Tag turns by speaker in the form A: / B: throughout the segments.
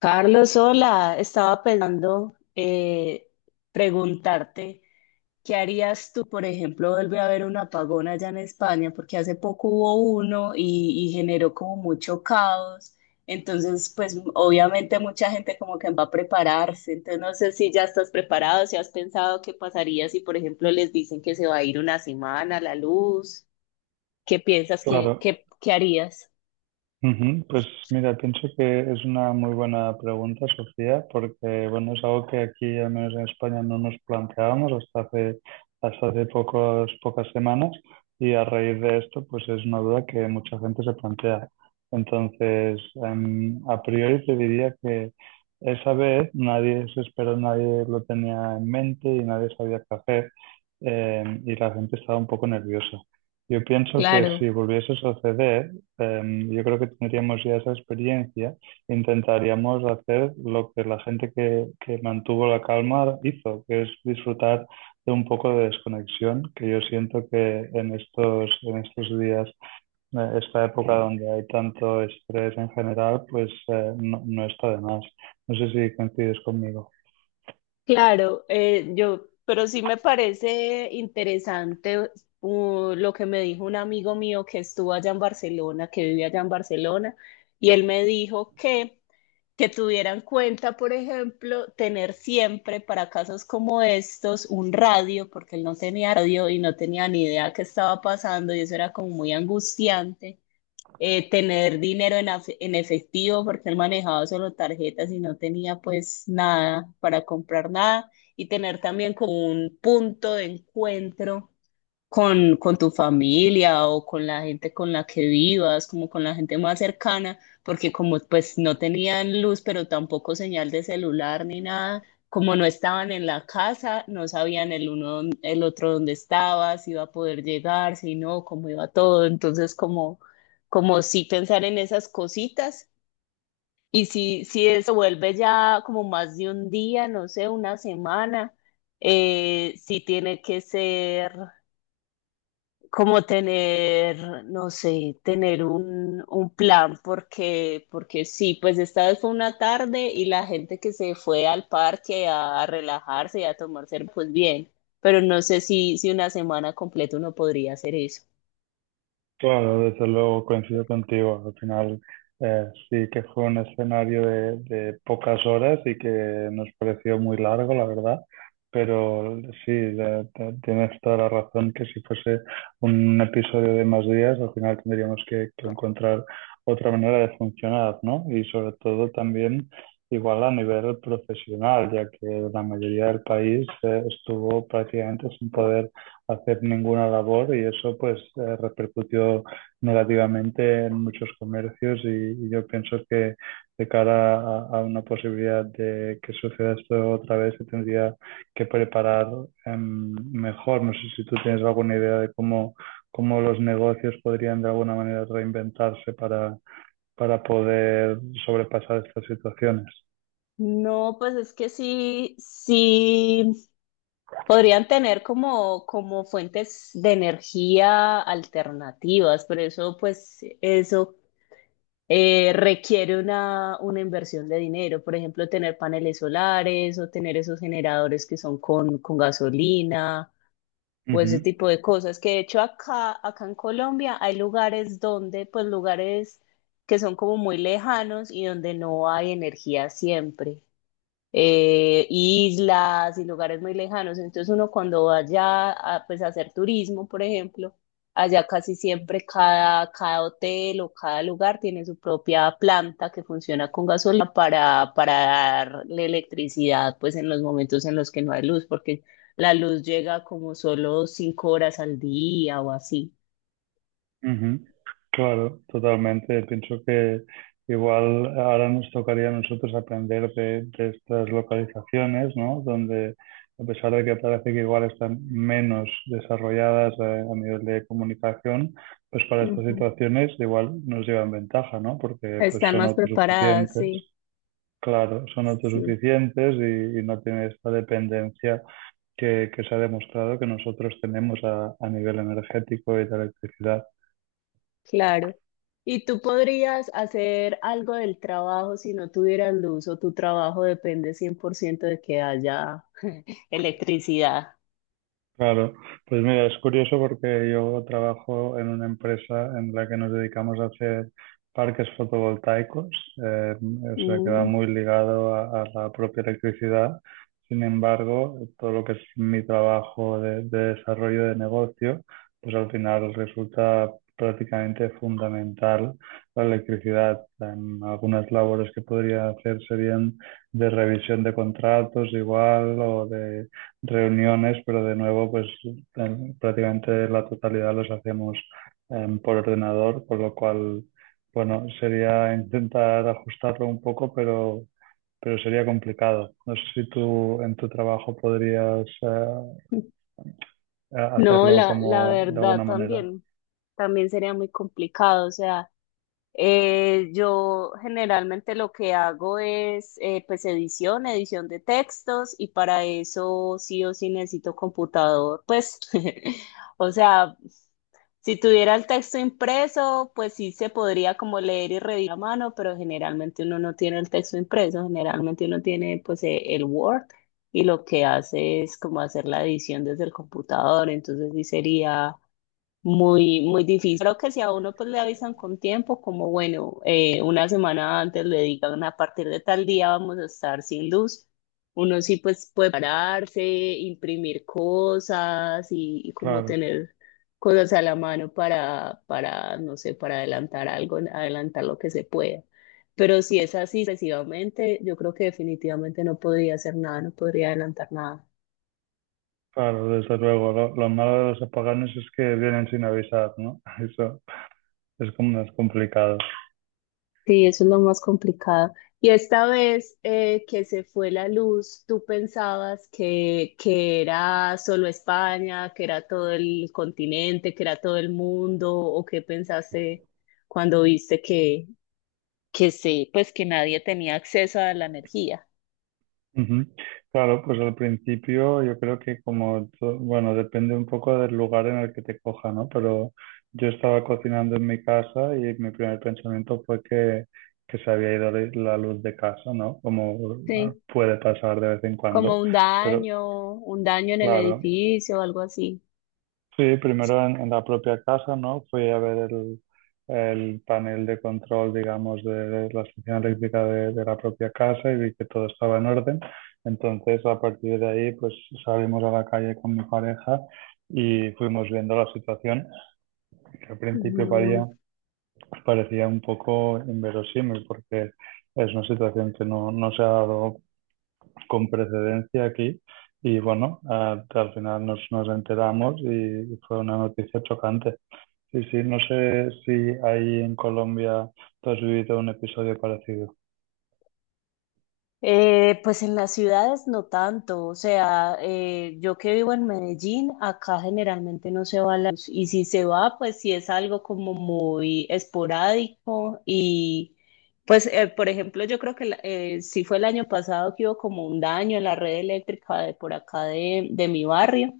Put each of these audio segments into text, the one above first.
A: Carlos, hola. Estaba pensando preguntarte, ¿qué harías tú, por ejemplo, vuelve a haber un apagón allá en España? Porque hace poco hubo uno y generó como mucho caos. Entonces, pues obviamente mucha gente como que va a prepararse. Entonces, no sé si ya estás preparado, si has pensado qué pasaría si, por ejemplo, les dicen que se va a ir una semana la luz. ¿Qué piensas que,
B: Claro.
A: qué harías?
B: Ujú. Pues mira, pienso que es una muy buena pregunta, Sofía, porque bueno, es algo que aquí, al menos en España, no nos planteábamos hasta hace pocas semanas y a raíz de esto, pues es una duda que mucha gente se plantea. Entonces, a priori te diría que esa vez nadie se esperó, nadie lo tenía en mente y nadie sabía qué hacer, y la gente estaba un poco nerviosa. Yo pienso que si
A: Claro.
B: volviese a suceder, yo creo que tendríamos ya esa experiencia, intentaríamos hacer lo que la gente que mantuvo la calma hizo, que es disfrutar de un poco de desconexión, que yo siento que en estos días, esta época donde hay tanto estrés en general, pues no, no está de más. No sé si coincides conmigo.
A: Claro, pero sí me parece interesante, lo que me dijo un amigo mío que estuvo allá en Barcelona, que vivía allá en Barcelona, y él me dijo que tuviera en cuenta, por ejemplo, tener siempre para casos como estos un radio, porque él no tenía radio y no tenía ni idea qué estaba pasando, y eso era como muy angustiante. Tener dinero en efectivo porque él manejaba solo tarjetas y no tenía pues nada para comprar nada, y tener también como un punto de encuentro con tu familia o con la gente con la que vivas, como con la gente más cercana, porque como pues no tenían luz, pero tampoco señal de celular ni nada. Como no estaban en la casa, no sabían el uno, el otro dónde estaba, si iba a poder llegar, si no, cómo iba todo. Entonces como, sí pensar en esas cositas. Y si eso vuelve ya como más de un día, no sé, una semana, sí tiene que ser como tener, no sé, tener un plan, porque sí, pues esta vez fue una tarde y la gente que se fue al parque a relajarse y a tomar cerveza, pues bien, pero no sé si una semana completa uno podría hacer eso.
B: Claro, desde luego coincido contigo. Al final sí que fue un escenario de pocas horas y que nos pareció muy largo, la verdad. Pero sí, tienes toda la razón que si fuese un episodio de más días, al final tendríamos que encontrar otra manera de funcionar, ¿no? Y sobre todo también igual a nivel profesional, ya que la mayoría del país estuvo prácticamente sin poder hacer ninguna labor y eso pues repercutió negativamente en muchos comercios y yo pienso que de cara a una posibilidad de que suceda esto otra vez se tendría que preparar mejor. No sé si tú tienes alguna idea de cómo, cómo los negocios podrían de alguna manera reinventarse para poder sobrepasar estas situaciones.
A: No, pues es que sí, sí podrían tener como, fuentes de energía alternativas, pero eso, pues, eso requiere una inversión de dinero. Por ejemplo, tener paneles solares o tener esos generadores que son con gasolina
B: Uh
A: o ese
B: -huh,
A: tipo de cosas. Que de hecho acá en Colombia hay lugares donde, pues lugares que son como muy lejanos y donde no hay energía siempre. Islas y lugares muy lejanos. Entonces uno cuando vaya a, pues, a hacer turismo, por ejemplo, allá casi siempre cada hotel o cada lugar tiene su propia planta que funciona con gasolina para darle electricidad pues en los momentos en los que no hay luz, porque la luz llega como solo 5 horas al día o así.
B: uh -huh. Claro, totalmente. Pienso que igual ahora nos tocaría a nosotros aprender de estas localizaciones, ¿no? Donde, a pesar de que parece que igual están menos desarrolladas a nivel de comunicación, pues para estas
A: Ujú.
B: situaciones igual nos llevan ventaja, ¿no? Porque pues
A: Están
B: son
A: más preparadas,
B: autosuficientes.
A: sí,
B: Claro, son
A: sí.
B: autosuficientes y no tienen esta dependencia que se ha demostrado que nosotros tenemos a nivel energético y de electricidad.
A: Claro. ¿Y tú podrías hacer algo del trabajo si no tuvieras luz, o tu trabajo depende 100% de que haya electricidad?
B: Claro, pues mira, es curioso porque yo trabajo en una empresa en la que nos dedicamos a hacer parques fotovoltaicos, o sea, que va
A: Mm.
B: muy ligado a la propia electricidad. Sin embargo, todo lo que es mi trabajo de desarrollo de negocio, pues al final resulta prácticamente fundamental la electricidad. En algunas labores que podría hacer serían de revisión de contratos igual o reuniones, pero de nuevo, pues prácticamente la totalidad los hacemos por ordenador, con lo cual, bueno, sería intentar ajustarlo un poco, pero sería complicado. No sé si tú en tu trabajo podrías
A: No,
B: hacerlo
A: la
B: como de
A: verdad
B: alguna manera.
A: también, sería muy complicado. O sea, yo generalmente lo que hago es, pues edición, de textos, y para eso sí o sí necesito computador. Pues, o sea, si tuviera el texto impreso, pues sí se podría como leer y revisar a mano, pero generalmente uno no tiene el texto impreso, generalmente uno tiene pues el Word, y lo que hace es como hacer la edición desde el computador. Entonces sí sería muy, muy difícil. Creo que si a uno pues le avisan con tiempo, como bueno, una semana antes le digan a partir de tal día vamos a estar sin luz, uno sí pues puede pararse, imprimir cosas y como
B: Claro,
A: tener cosas a la mano para, no sé, para adelantar algo, adelantar lo que se pueda. Pero si es así excesivamente, yo creo que definitivamente no podría hacer nada, no podría adelantar nada.
B: claro, desde luego. Lo malo de los apagones es que vienen sin avisar, ¿no? Eso es como más complicado.
A: Sí, eso es lo más complicado. Y esta vez, que se fue la luz, ¿tú pensabas que era solo España, que era todo el continente, que era todo el mundo? O ¿qué pensaste cuando viste que sí, pues que nadie tenía acceso a la energía?
B: Ujú. Claro, pues al principio yo creo que como, bueno, depende un poco del lugar en el que te coja, ¿no? Pero yo estaba cocinando en mi casa y mi primer pensamiento fue que se había ido la luz de casa, ¿no? Como ah,
A: Sí,
B: puede pasar de vez en
A: como
B: cuando.
A: un
B: Pero
A: daño, un daño en el
B: claro,
A: edificio o algo así.
B: sí, primero en la propia casa, ¿no? Fui a ver el panel de control, digamos, de la estación eléctrica de la propia casa y vi que todo estaba en orden. Entonces, a partir de ahí, pues salimos a la calle con mi pareja y fuimos viendo la situación, que al principio
A: Ujú.
B: parecía parecía un poco inverosímil porque es una situación que no, no se ha dado con precedencia aquí. Y bueno, ah, al final nos, nos enteramos y fue una noticia chocante. Sí, sí, no sé si ahí en Colombia tú has vivido un episodio parecido.
A: Pues en las ciudades no tanto. O sea, yo que vivo en Medellín, acá generalmente no se va la luz, y si se va, pues sí es algo como muy esporádico. Y pues, por ejemplo, yo creo que sí fue el año pasado que hubo como un daño en la red eléctrica de por acá de mi barrio,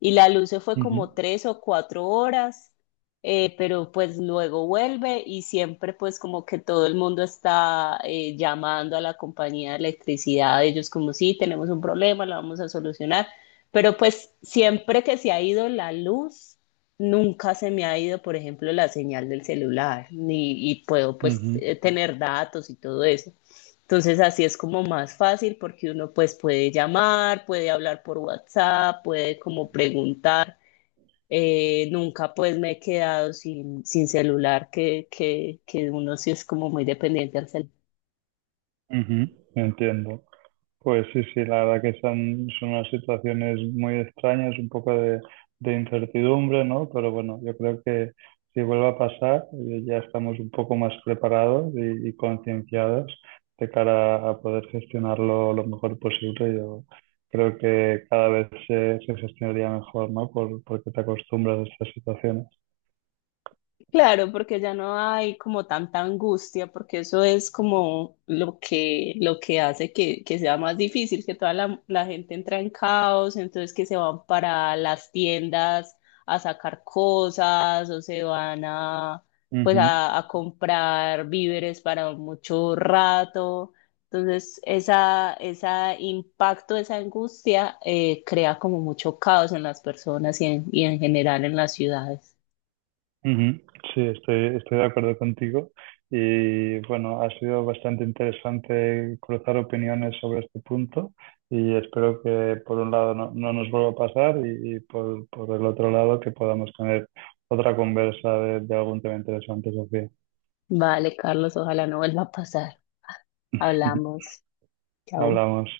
A: y la luz se fue
B: Ujú,
A: como 3 o 4 horas, pero pues luego vuelve, y siempre pues como que todo el mundo está llamando a la compañía de electricidad, ellos como sí, tenemos un problema, lo vamos a solucionar. Pero pues siempre que se ha ido la luz, nunca se me ha ido, por ejemplo, la señal del celular, ni, y puedo pues
B: ujú,
A: tener datos y todo eso. Entonces así es como más fácil, porque uno pues puede llamar, puede hablar por WhatsApp, puede como preguntar. Nunca pues me he quedado sin celular, que uno sí es como muy dependiente al celular.
B: ujú. Entiendo. Pues sí, sí, la verdad que son, son unas situaciones muy extrañas, un poco de incertidumbre, ¿no? Pero bueno, yo creo que si vuelve a pasar, ya estamos un poco más preparados y concienciados de cara a poder gestionarlo lo mejor posible. Yo creo que cada vez se, se gestionaría mejor, ¿no? Por, porque te acostumbras a estas situaciones.
A: Claro, porque ya no hay como tanta angustia, porque eso es como lo que hace que sea más difícil, que toda la gente entra en caos, entonces que se van para las tiendas a sacar cosas, o se van pues
B: Ujú,
A: a comprar víveres para mucho rato. Entonces, esa, ese impacto, esa angustia, crea como mucho caos en las personas, y en, general en las ciudades.
B: ujú. Sí, estoy, estoy de acuerdo contigo. Y bueno, ha sido bastante interesante cruzar opiniones sobre este punto y espero que por un lado no, no nos vuelva a pasar y por el otro lado que podamos tener otra conversa de algún tema interesante, Sofía.
A: Vale, Carlos, ojalá no vuelva a pasar. Hablamos. Chao.
B: Hablamos.